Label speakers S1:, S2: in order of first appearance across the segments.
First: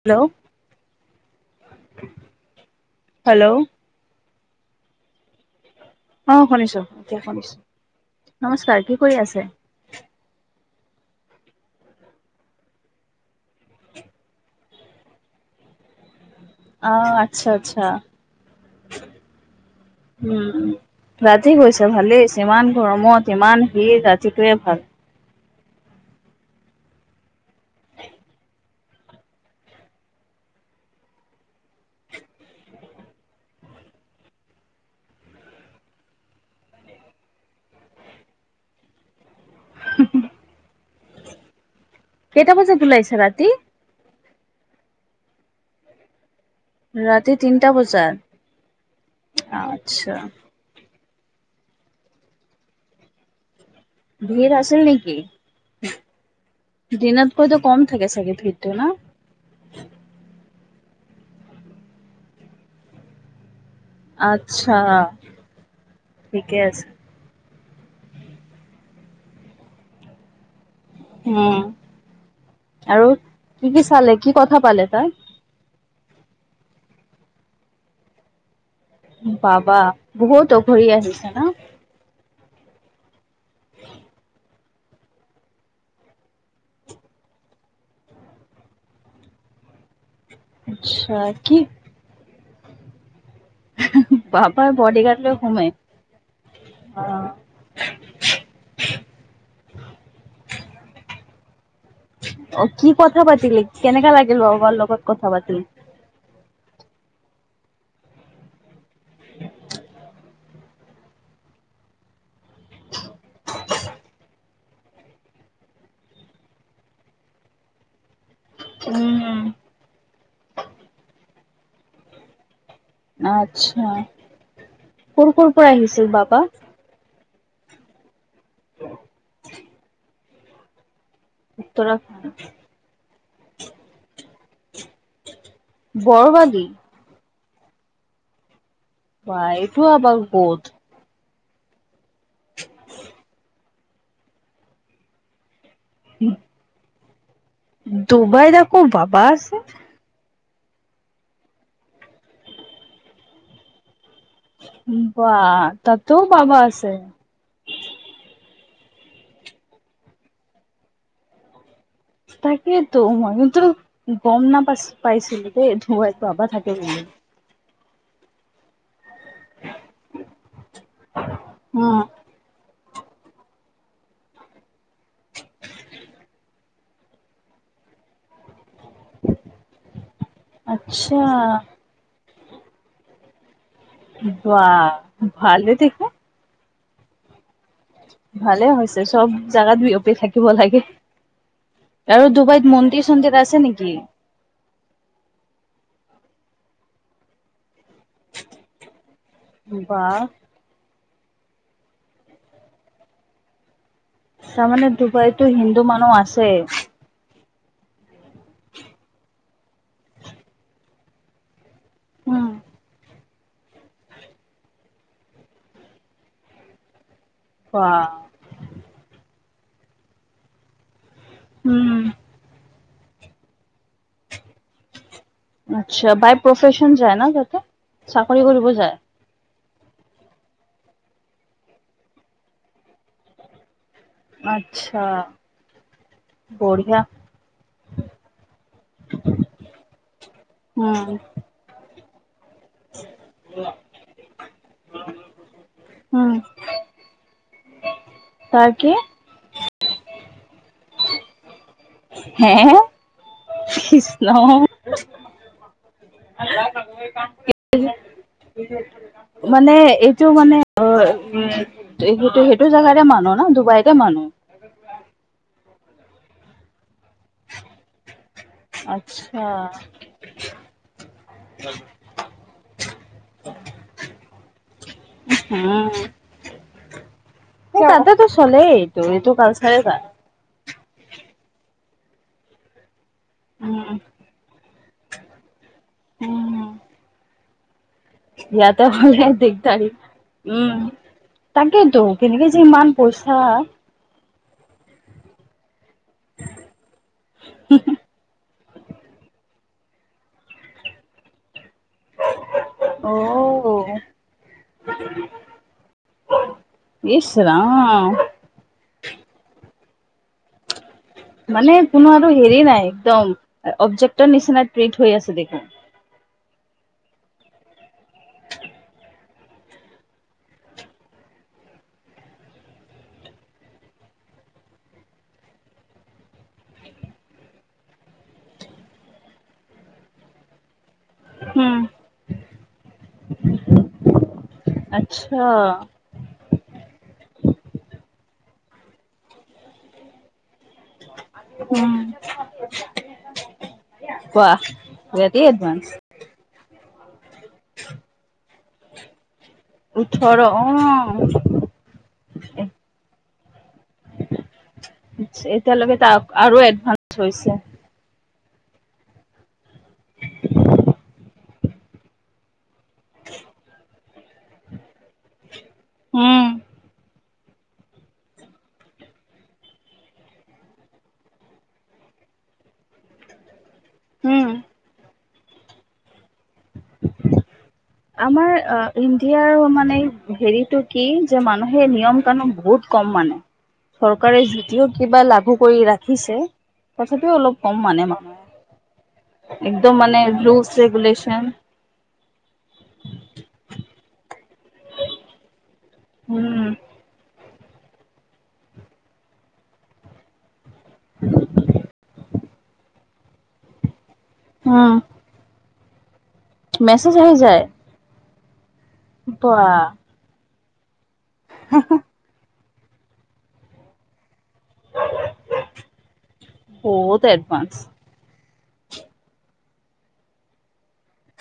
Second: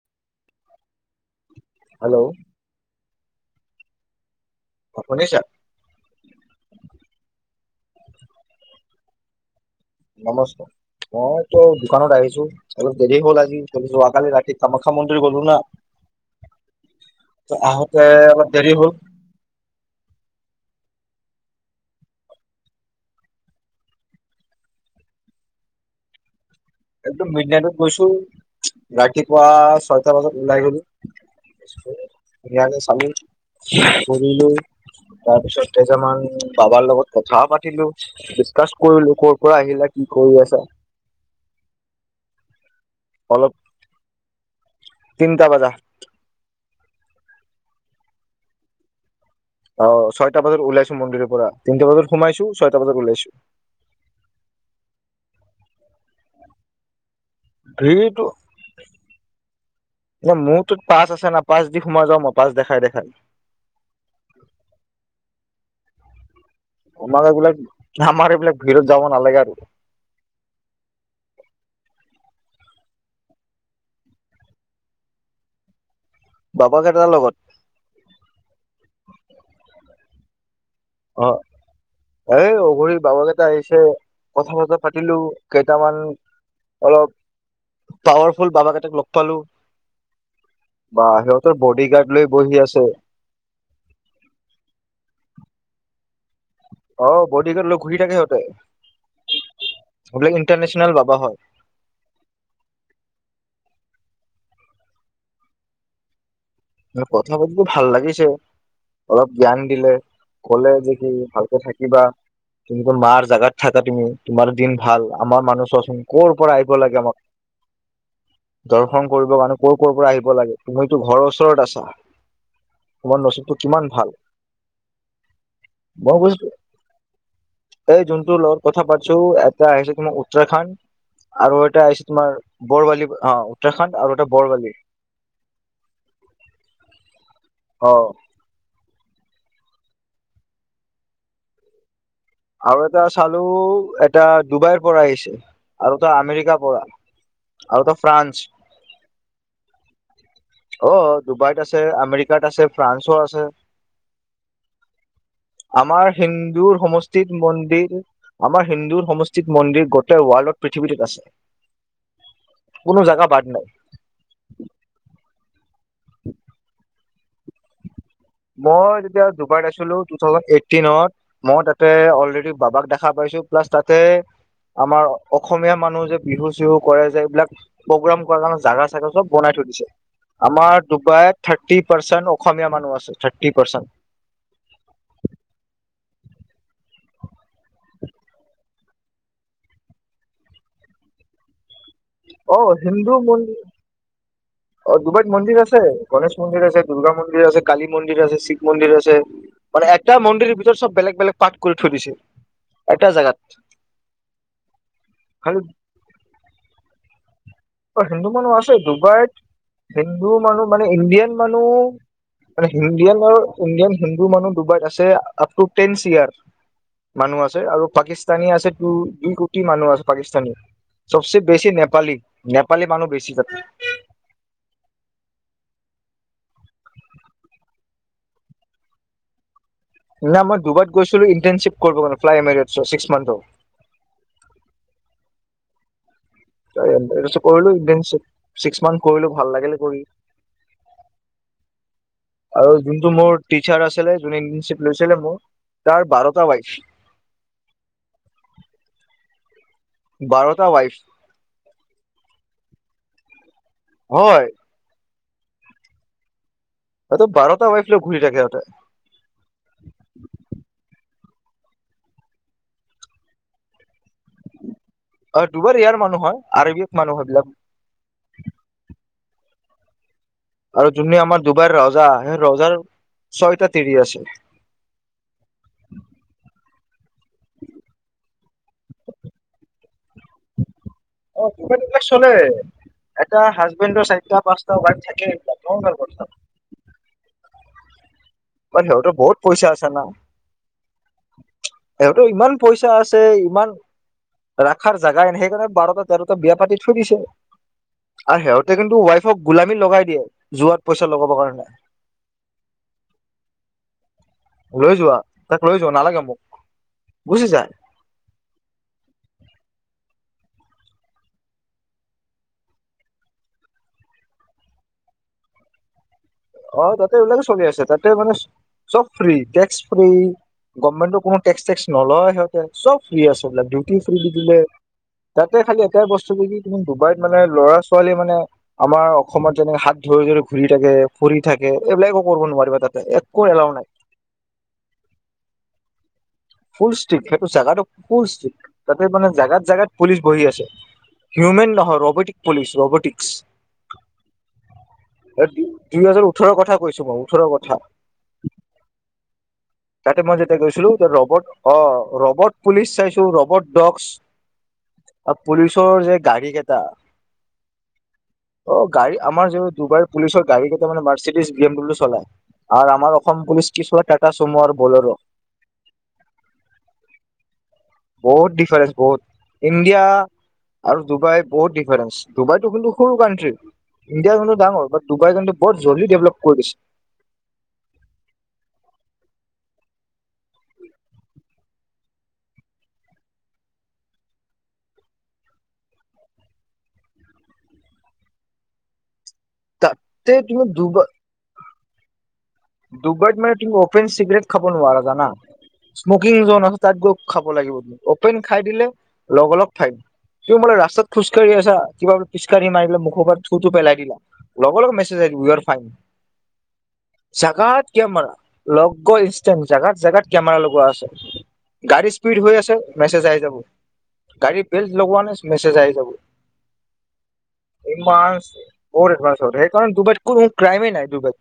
S1: Hello,
S2: hello
S1: hello ',
S2: অ', শুনিছা
S1: অ', শুনিছো এতিয়া শুনিছো নমস্কাৰ কি কৰি আছে
S2: নমস্কাৰ অ', তই দোকানত আহিছো অলপ দেৰি হ'ল আজি চলিছো আগালি ৰাতি কামাখ্যা মন্দিৰ গলো না
S1: অঁ আচ্ছা
S2: ত
S1: আচ্ছা
S2: আহোতে আাৰ দেৰি হ'ল
S1: উম', উ ৰাতি গৈছে ভালেই ইমান গৰমত, ইমান ভিৰ ৰাতিটোৱে ভাল
S2: একদম মিড নাইটত গৈছো ৰাতিপুৱা ছয়টা বজাত ওলাই গলো য় চাম কৰিলো তাৰ পিছত কেইজনামান বাবাৰ লগত কথা পাতিলো ডিচকাছ কৰিলো ক' আহিলা কি কৰি আছা
S1: কেইটা বজাত ওলাইছে ৰাতি
S2: তিনিটা বজা
S1: ৰাতি তিনিটা বজাত
S2: অ',
S1: আচ্ছা
S2: ছয়টা বজাত ওলাইছো মন্দিৰৰ পৰা তিনটা বজাত সোমাইছো ছয়টা বজাত ওলিয়াইছো
S1: ভিৰ আছে নেকি দিনতকৈতো কম থাকে
S2: ভিৰটো
S1: চাগে ভিতটো না
S2: তত পাচ আছে না পাচ দি সোমাই যাওঁ মই পাচ দেখাই। দেখাই।
S1: আত্ছা
S2: আমাৰ এইবিলাক আমাৰ এইবিলাক ভিৰত যাব নালাগে আৰু
S1: উম', আৰু কি কি চালে কি কথা পালে তাই
S2: বাবাকেইটাৰ লগত
S1: বাবা বহুত অঘৰি আহিছে
S2: অ'
S1: ন
S2: এই অঘৰি বাবাকেইটা আহিছে কথা পতা পাতিলো কেইটামান অলপ পাৱাৰফুল বাবা কেইটাক লগ পালো বা
S1: আচ্ছা
S2: সিহঁতৰ বডি গাৰ্ড লৈ বহি আছে
S1: বাপা বডিগাৰ্ড ল ঘুমে
S2: আহ বডিগাৰ্ড ল ঘূৰি থাকে সিহঁতে বলোক ইণ্টাৰনেশনল বাবা হয়
S1: অ', কি কথা পাতিল কেনেকা লাগিল বাৰ লগত কথা পাতিল
S2: কথা পাতিটো ভাল লাগিছে অলপ জ্ঞান দিলে কলে যে কি ভালকে থাকিবা তুমি কোন মাৰ জোগাত থাকা তুমি তোমাৰো দিন ভাল আমাৰ মানুহ চোৱাচোন কৰৰ পৰা আহিব লাগে আমাক [unintelligible] দৰ্শন কৰিব
S1: উম।
S2: কাৰণে কৰ, কৰ পৰা আহিব লাগে তুমিতো ঘৰৰ ওচৰত আছা তোমাৰ নচতটো
S1: আচ্ছা
S2: কিমান ভাল
S1: কৰ কৰ পৰা আহিছিল
S2: মই
S1: বাবা?
S2: বুজছো এই যোনটো লৰ কথা পাছো এটা আহিছে তোমাৰ উত্তৰাখণ্ড আৰু এটা আহিছে
S1: উত্তৰাখণ্ড
S2: তোমাৰ বৰৱালি অ উত্তৰাখণ্ড আৰু এটা বৰৱালি
S1: বৰবালী
S2: আহ',
S1: বাই এইটো আৰ বোধ
S2: আৰু এটা চালো এটা ডুবাইৰ পৰা আহিছে আৰু তো আমেৰিকা পৰা আৰু এটা
S1: ডুবাইত আকৌ বাবা আছে।
S2: ফ্ৰান্স অ ডুবাইত আছে আমেৰিকাত আছে ফ্ৰান্সো আছে
S1: বা
S2: আমাৰ
S1: তাতও বাবা
S2: হিন্দুৰ
S1: আছে
S2: সমষ্টিত মন্দিৰ আমাৰ হিন্দু সমষ্টিত মন্দিৰ গোটেই ৱৰ্ল্ডত পৃথিৱীটোত আছে
S1: তাকেতো
S2: কোনো জাগা বাদ নাই
S1: মইতো গম ন পাই পাইছিলো দে াইো বাবা থাকে
S2: মই তেতিয়া ডুবাইত আছিলো টু থাউজেড এইটিনত মই তাতে
S1: উম।
S2: অলৰেড বাবাক খাবাইছো প্লাছ তাতে আমাৰ অসমীয়া মানুহ যে বিহু চিহু কৰে যে এইবিলাক প্ৰগ্ৰাম কৰা কাৰণে জাগা বনাই থৈ দিছে আমাৰ
S1: আচ্ছা
S2: ডুবাইত থাৰ্টি পাৰ্চেন্ট অসমীয়া মানুহ আছে থাৰ্টি পাৰ্চেন্ট
S1: বা ভালে দেখোন ভালে হৈছে চব জাগাত বিয়পি থাকিব লাগে আৰু
S2: অ
S1: ডুবাইত মন্দিৰ
S2: হিন্দু
S1: চন্দিৰ
S2: মন্দিৰ
S1: আছে নেকি
S2: অ ডুবাইত মন্দিৰ আছে গণেশ মন্দিৰ আছে দুূৰ্গা মন্দিৰ আছে কালী মন্দিৰ আছে শিৱ মন্দিৰ আছে আৰু
S1: বা
S2: এটা মন্দিৰ ভিতৰত চব বেলেগ বেলেগ পাত কৰি থৈ দিছে এটা জাগাত
S1: তাৰমানে ডুবাইতো হিন্দু মানুহ আছে
S2: অ হিন্দু মানুহ আছে ডুবাইত হিন্দু মানুহ মানে ইণ্ডিয়ান মানুহ মানে হিন্দিয়ান আৰু ইণ্ডিয়ান হিন্দু মানুহ ডুবাইত আছে আপ টু টেন চ ইয়াৰ মানুহ আছে আৰু
S1: বা
S2: পাকিস্তানী আছে দুই কোটি মানুহ আছে পাকিস্তানী চবচে বেছি
S1: উম
S2: নেপালী নেপালী মানুহ বেছি থাকে
S1: আচ্ছা বাই প্ৰফচন যায় ন যাতে চাকৰি কৰিব যায়
S2: না মই ডুবাইত গৈছিলো ইটাৰশ্বিপ কৰিব ফ্্স ম্থৰ
S1: আচ্ছা বঢ়িয়া
S2: কৰিলো ছিক্স মান্থ কৰিলো ভাল লাগিলে কৰি
S1: উম
S2: আৰু যোনটো মোৰ টিচাৰ আছিলে য ইংলিছ পঢ়াইছিলে মোৰ তাৰ বাৰটা ৱাইফ
S1: তাকে
S2: বাৰটা ৱাইফ
S1: হে কৃষ্ণ
S2: হয় সিহঁতে বাৰটা ৱাইফ লৈ ঘূৰি থাকে সিহঁতে
S1: মানে এইটো মানে উম সেইটো সেইটো জেগাতে মানুহ ন ডুবাইতে মানুহ
S2: অ ডুবাৰ ইয়াৰ মানুহ হয় আৰব মানুহ হয় এইবিলাক
S1: আচ্ছা
S2: আৰু যোনে আমাৰ ডবাইৰ ৰজা সেই ৰজাৰ ছয়টা তিৰি আছে
S1: উম ততেতো চলেই ত এইটো কালচাৰ ক
S2: অ ডুবাইত এইবিলাক চলে এটা হাজবেণ্ডৰ চাৰিটা পাঁচটা ৱাইফ থাকে কথা বাৰ
S1: ইয়াতে
S2: সিহঁতৰ
S1: হ'লে
S2: বহুত পইচা
S1: দিগদাৰি।
S2: আছে না
S1: তাকেইতো
S2: সহঁতৰ
S1: কেনেকে
S2: ইমান
S1: যে
S2: পইচা আছে ইমান ৰখাৰ জোগাই ন সেইকাৰণে বাৰটাত ত এটা বিয়া পাতি থৈ দিছে আৰু সিহঁতে কিন্তু ৱাইফক গোলামী লগাই দিয়ে যোৱাত পইচা লগাবৰ কাৰণে
S1: অ
S2: লৈ যোৱা তাক লৈ যোৱা নালাগে মোক
S1: ইচ
S2: বুজিছা
S1: ৰাম
S2: [inaudible]
S1: মানে কোনো আৰু হেৰি নাই একদম অবজেক্টৰ নিচিনা ক্ৰেত হৈ আছে দেখোন।
S2: অ তাতে এইবিলাকে চলি আছে তাতে মানে চব ফ্ৰী টেক্স ফ্ৰী গভেটৰ কোনোটক্স টেক্ নলয় সিহঁতেব ফ্ৰী আছে বিলাক ডিউটি ফ্ৰী দি দিলে। তাতে খালি এটাই বস্তু কি কি তুমি ডুবাইত মানে ল'ৰা ছোৱালীয়ে মানে আমাৰ অসমত যেনেক হাত ধ ধৰি ঘূৰি থাকে ফুৰি থাকে এইবিলাকো কৰিব নোৱাৰিবা তাতে একো এলাও নাই।
S1: আচ্ছা
S2: ফুল ষ্টিক সেইটো চোগাটো ফুল ষ্টিক। তাতে মানে জোগাত জোগাত পুলিচ বহি আছে। হিউমেন নহৰ ৰ'বটিক পুলিচ ৰবটিক।
S1: বাহ ভেৰী এডভাঞ্চ।
S2: দুহজাৰ ওঠৰৰ কথা কৈছো বাৰু ওঠৰৰ কথা। তাতে মই
S1: ওঠৰ
S2: যেতিয়া গৈছিলো
S1: অ'
S2: ৰবট অ ৰবট পুলিচ চাইছো ৰবট ডক্ পুলিচৰ
S1: এতিয়ালৈকে ত
S2: যে গাড়ী
S1: আৰু
S2: কেইটা
S1: এডভান্স হৈছে।
S2: অ গাড়ী আমাৰ য ডবাইৰ পুলিচৰ গাড়ী কেইটা মানে মাৰ্চিডিজ বি এম ডাব্লিউ চলায়। আৰু আমাৰ অসম পুলিচ কি চলাই টাটা চুমো আৰু বলৰো।
S1: উম,
S2: বহুত ডিফাৰেন্ঞ্চ বহুত ইণ্ডিয়া আৰু ডুবাই বহুত ডিফাৰেন্ঞ্চ ডুবাইতটো কিন্তু সৰু কানট্ৰি।
S1: উম।
S2: ইণ্ডিয়াৰো ডাঙৰ বাত ডুবাই বৰত জল্দি ডেভলপ কৰি দিছে।
S1: [unintelligible] আমাৰ ইণ্ডিয়াৰ মানে হেৰিতটো কি যে মানুহে নিয়ম কানু বহুত কম মানে চৰকাৰে যদিও কিবা লাঘু কৰি ৰাখিছে। কথাটো অলপ কম মানে মানুহ। একদম মানে
S2: তাতে তুমি
S1: ৰুলচ ৰেগুলচন
S2: দুবট মানে তুমি পেন চিগৰেট খাব নোৱৰা জানা? স্মকিং
S1: উম
S2: জন আছে তাত গৈ খাব লাগিব। খাই দিলে লগৰ লগ ফাইন ত বোলে ৰাস্তাত খোজকাঢ়ি আছা কিবা খোজকাঢ়ি মাৰিলে মুখৰ পৰা চুটো পেলাই দিলা লগৰ লগ মেছেজ আহ উ আৰ ফাইন।
S1: মেচ -
S2: জোগাত কেমেৰা লগ
S1: বা
S2: ইনষ্টেণ্ট জোগাত জোগাত কেমেৰা লগোৱা আছে। গাড়ী স্পীড হৈ আছে মেছেজ আহি যাব। গাড়ী বেল লগোৱা নাই মেছেজ আহি যাব,
S1: বহুত এডভান্স।
S2: ইমান বহুত এডভান্স হল সেই কাৰণ ডুবাইত কোনো ক্ৰাইমে নাই ডুবাইত।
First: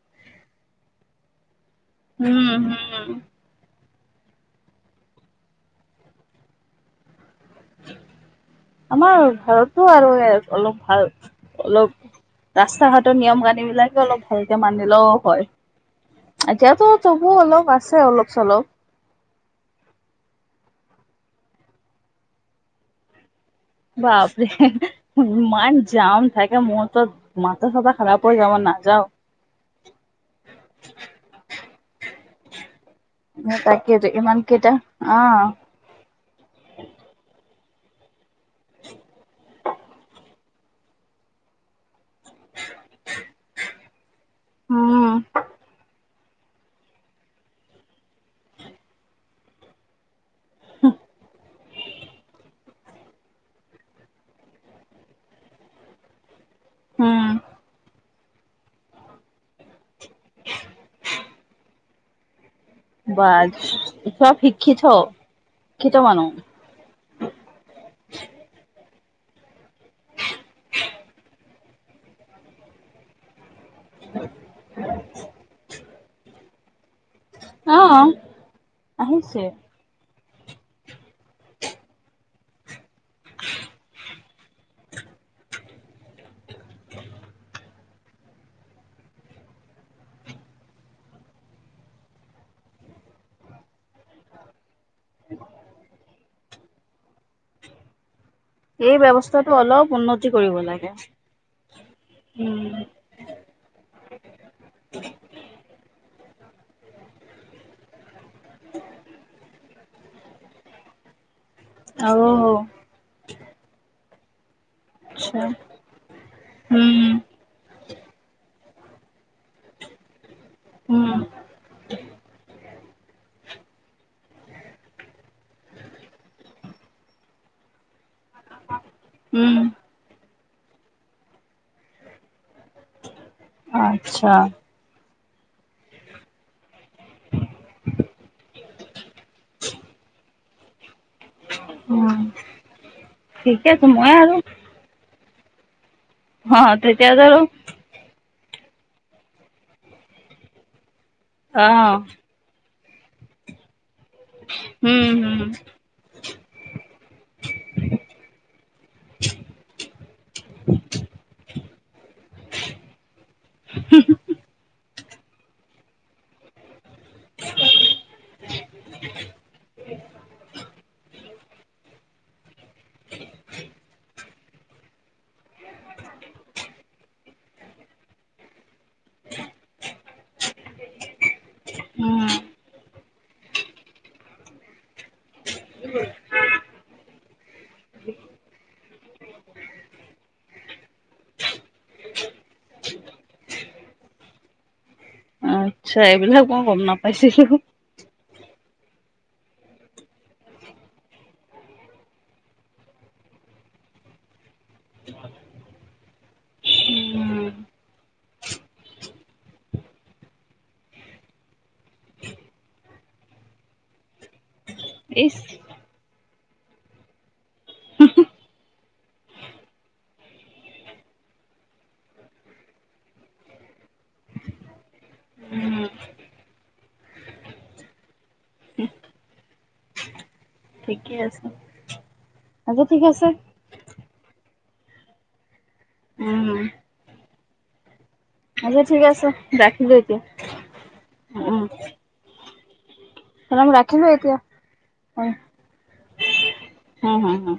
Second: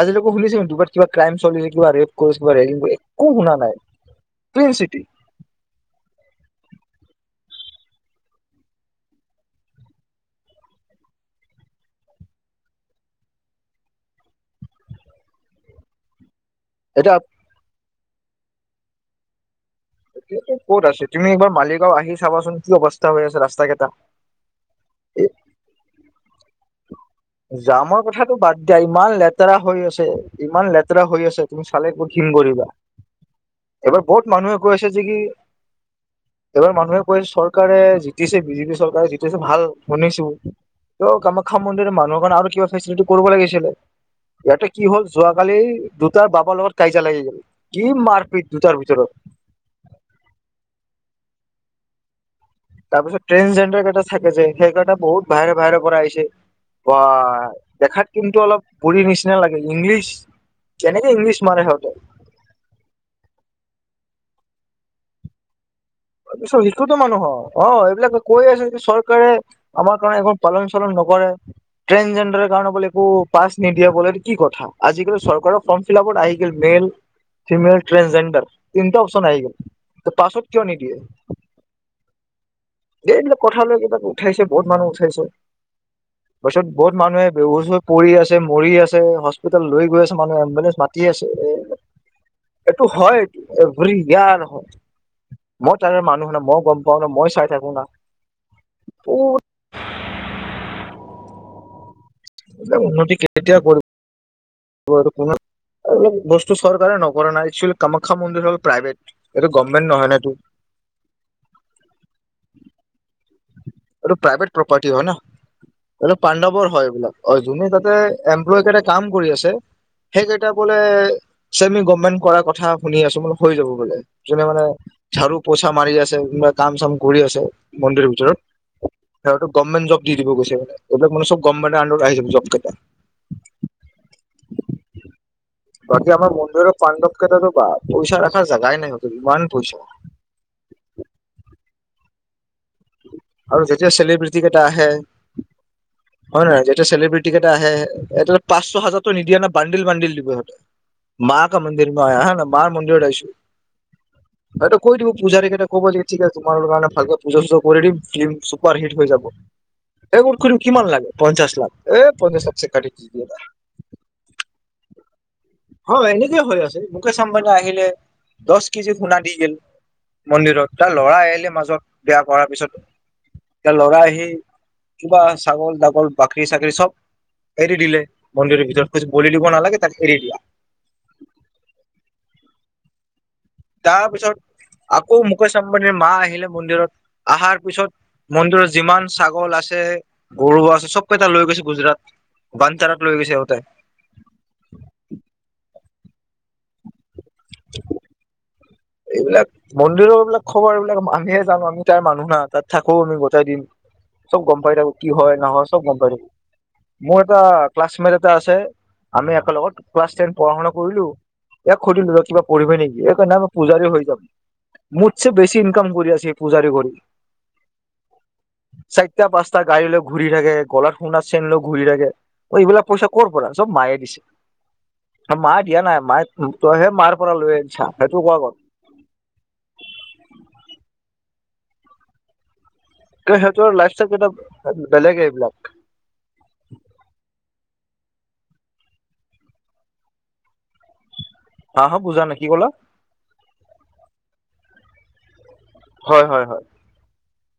S2: আজিলৈক শুনিছে দুবাৰ কিবা ক্ৰাইম চলি কিবা ৰেপ কৰিছে বা
S1: উম
S2: ৰেগিং কৰিছে
S1: হম
S2: একো শুনা নাই। Clean city.
S1: আমাৰ ঘাৰতো আৰু অলপ ভাল অলপ ৰাস্তা ঘাটৰ নিয়ম কানি বিলাকে অলপ ভালকে মানিলেও হয়। এতিয়াতো
S2: এতিয়া
S1: তবু অলপ আছে অলপ চলপ।
S2: এ ক'ত আছে তুমি এইবাৰ মালিগাঁও আহি চাবাচোন কি অৱস্থা হৈ আছে ৰাস্তা। কেইটা
S1: বাপৰে ইমান জাম। থাকে মোৰ তো মাথা চাথা
S2: জামৰ
S1: খাৰাপ
S2: কথাটো
S1: হৈ যাব
S2: বাদ দিয়া
S1: নাযাও।
S2: ইমান লেতেৰা হৈ আছে ইমান লেতেৰা হৈ আছে। তুমি চালে বহুত ঘিন কৰিবা এইবাৰ
S1: তাকেইটো
S2: বহুত
S1: ইমান
S2: মানুহে কৈ
S1: কেইটা
S2: আছে যে কি
S1: অহ
S2: এবাৰ মানুহে কৈ চৰকাৰ চৰকাৰে জিতিছে বিজেপি চৰকাৰে জিতিছে ভাল শুনিছো তেওঁ কাম শিক্ষা মন্দিৰ মানুহৰ কাৰণে আৰু কিবা ফেচিলিটি কৰিব লাগিছিলে ইয়াতে কি হ'ল
S1: উম
S2: যোৱাকালি দুটাৰ বাবাৰ লগত কাঁজা লাগি গাব কি মাৰপিট দুটাৰ ভিতৰত।
S1: হ
S2: তাৰপিছত ট্ৰেজেণ্ডাৰ কেইটা থাকে যে সেইকেইটা বহুত বাহৰে বাহৰে পৰা আহিছে। বা
S1: উম
S2: দেখাত কিন্তু অলপ পৰি নিচিনা লাগে ইংলিছ কেনেকে ইংলিছ মাৰে সিহঁতে
S1: বা চব শিক্ষিত। শিক্ষিত মানুহ
S2: তাৰ পিছত শিক্ষিতো মানুহ অ' এইবিলাকে কৈ আছে যে চৰকাৰে। আমাৰ কাৰণে এখন পালন-চালন নকৰে ট্ৰেনজেণ্ডাৰ কাৰণে বোলে একো পা নিদিয়া বলে কি কথা আজিকালি চৰকাৰৰ ফৰ্ম ফিল আপত আহি মেইল । ফিমেল
S1: অহ
S2: ট্ৰেন জেণ্ডাৰ তিনটা অপচন
S1: আহিছে।
S2: আহে, পছৱৰ্ড কিয় নিদিয়ে। [inaudible] এই কোঠালৈ কিবাক উঠাইছে বহুত মানুহ উঠাইছে। তাৰপিছত বহুত মানুহে বেহুচ হৈ পৰি আছে পৰি আছে । হস্পিতেেল লৈ গৈ আছে মানুহে এম্বুলেন্ঞ্চ মা তি আছে এইটো হয় এভৰি জ্ঞান হয়। মই তৰ মানুহ ন মই গম পাও, ন মই চাই থাকো না।
S1: এই
S2: এইবিলাক
S1: ব্যৱস্থাটো অলপ উন্নতি কৰিব লাগে। উম
S2: উন্নতি কেতিয়া কৰিব বস্তু চৰকাৰে নকৰে নাই, একচুৱেলি কামাখ্যা মন্দিৰ হ'ল প্ৰাইভেট, এইটো গৰ্মেণ্ট নহয় নাই এইটো ।
S1: আৰু
S2: আৰুটো প্ৰাইভেট প্ৰপাৰটী হয় নহয়,
S1: আচ্ছা
S2: এইটো পান্দবৰ হয়
S1: উম
S2: এইবিলাক অ' যোনে তাতে এমপ্লয় লয়। কাম কৰি আছে সেই কেইটা বোলে
S1: উম
S2: চেমি গভমেণ্ট কৰাৰ কথা। শুনি আছো মান হৈ যাব বোলে যোনে মানে ঝাৰু, পোচা মাৰি আছে। কাম চাম কৰি আছে। মন্দিৰৰ ভিতৰত সিহঁতটো
S1: উম
S2: গভমেণ্ট জব দি দিব কৈছে, এইবিলাক মানে গভমেণ্ট আডত আহি যাব জব কেইটা।
S1: আচ্ছা।
S2: [inaudible] বাকী আমাৰ বন্ধুৰ পাণ্ডৱ কেইতাতো বা পইচা ৰখাৰ জাগাই নাই ইমান পইচা । [inaudible]
S1: উ
S2: আৰু
S1: ঠিকে আছে
S2: যেতিয়া
S1: মই আৰু
S2: চেলিব্ৰিটি কেইটা আহে হয় ন
S1: অ
S2: নহয় যেতিয়া
S1: তেতিয়া
S2: চেলিব্ৰিটি
S1: আৰু
S2: কেইটা আহে এ । পাঁচশ হাজাৰতো নিদিয়া না বান্দিল বান্দিল দিব। সিহঁতে মাক কা
S1: অ
S2: মন্দিৰ মই হা না মা মন্দিৰ । কৈ
S1: উম
S2: দিব
S1: উম
S2: পূজাৰী কেটাক ঠিক আছে, তোমাৰ কাৰণে ভালকে পূজা-চূজা ফিল্ম চুপাৰ হিট হৈ যাব এই কৰি কিমান লাগে পঞ্চাশ লাখ। এই পনে চবছে কাটি দিয়। হয় এনেকে হৈ আছে মুকেশ আম্বানী আহিলে, দহ কেজিত শুণা দি গেল। মন্দিৰত তাৰ ল'ৰা আহিলে মাজত বিয়া কৰাৰ পিছত তাৰ ল'ৰা আহি কিবা ছাগল, দাগল, বাকৰি চাকৰি চব এৰি দিলে মন্দিৰৰ ভিতৰত কজ বল দিব নালাগে তাত এৰি দিয়া ।
S1: উম।
S2: তাৰপিছত আকৌ মুকেশ অম্বানীৰ মা আহিলে মন্দিৰত আহাৰ পিছত মন্দিৰত যিমান ছাগল আছে গৰু আছে চবকেইটা লৈ গৈছে গুজৰাট । বনতাৰাত লৈ গৈছে সিহঁতে।
S1: আচ্ছা এইবিলাক মই গম নাপাইছিলো।
S2: এইবিলাক মন্দিৰৰ এইবিলাক খবৰ এইবিলাক আমিহে যানো আমি তাইৰ মানুহ না তাত থাকো আমি গতাই দিন। চব গম পাই থাকো কি হয়, নহয় চব গম পাই থাকো। মোৰ এটা
S1: উম,
S2: ক্লাছমেট এটা আছে, আমি একেলগত ক্লাছ টেন পঢ়া-শুনা কৰিলো। ইয়াক সুধিলো কিবা পঢ়িবি নেকি সেইকাৰণে আমি পূজাৰী হৈ যাম মোছছে
S1: ইচ
S2: বেছি ইনকাম কৰি আছে। যে পূজাৰি কৰি । চাৰিটা পাচটা গাড়ী লৈ ঘূৰি থাকে। গলাত খুন্দা চেন লৈ ঘূৰি থাকে অ' এইবিলাক পইচা কৰ পৰা, চব মায়ে দিছে, মায়ে দিয়া নাই মায়ে তইহে মাৰ পৰা লৈ আহনিছা। তোৰ কোৱা ক'ত।
S1: ঠিক আছে, আজি ঠিকেই আছে।
S2: কেইটা বেলেগে এইবিলাক ।
S1: উম আচ্ছা ঠিক আছে, ৰাখিছো এতিয়া।
S2: হা হা বুজা নে কি ক'লা।
S1: এ ৰাখিলো এতিয়া।
S2: হয়-হয়-হয়।
S1: অ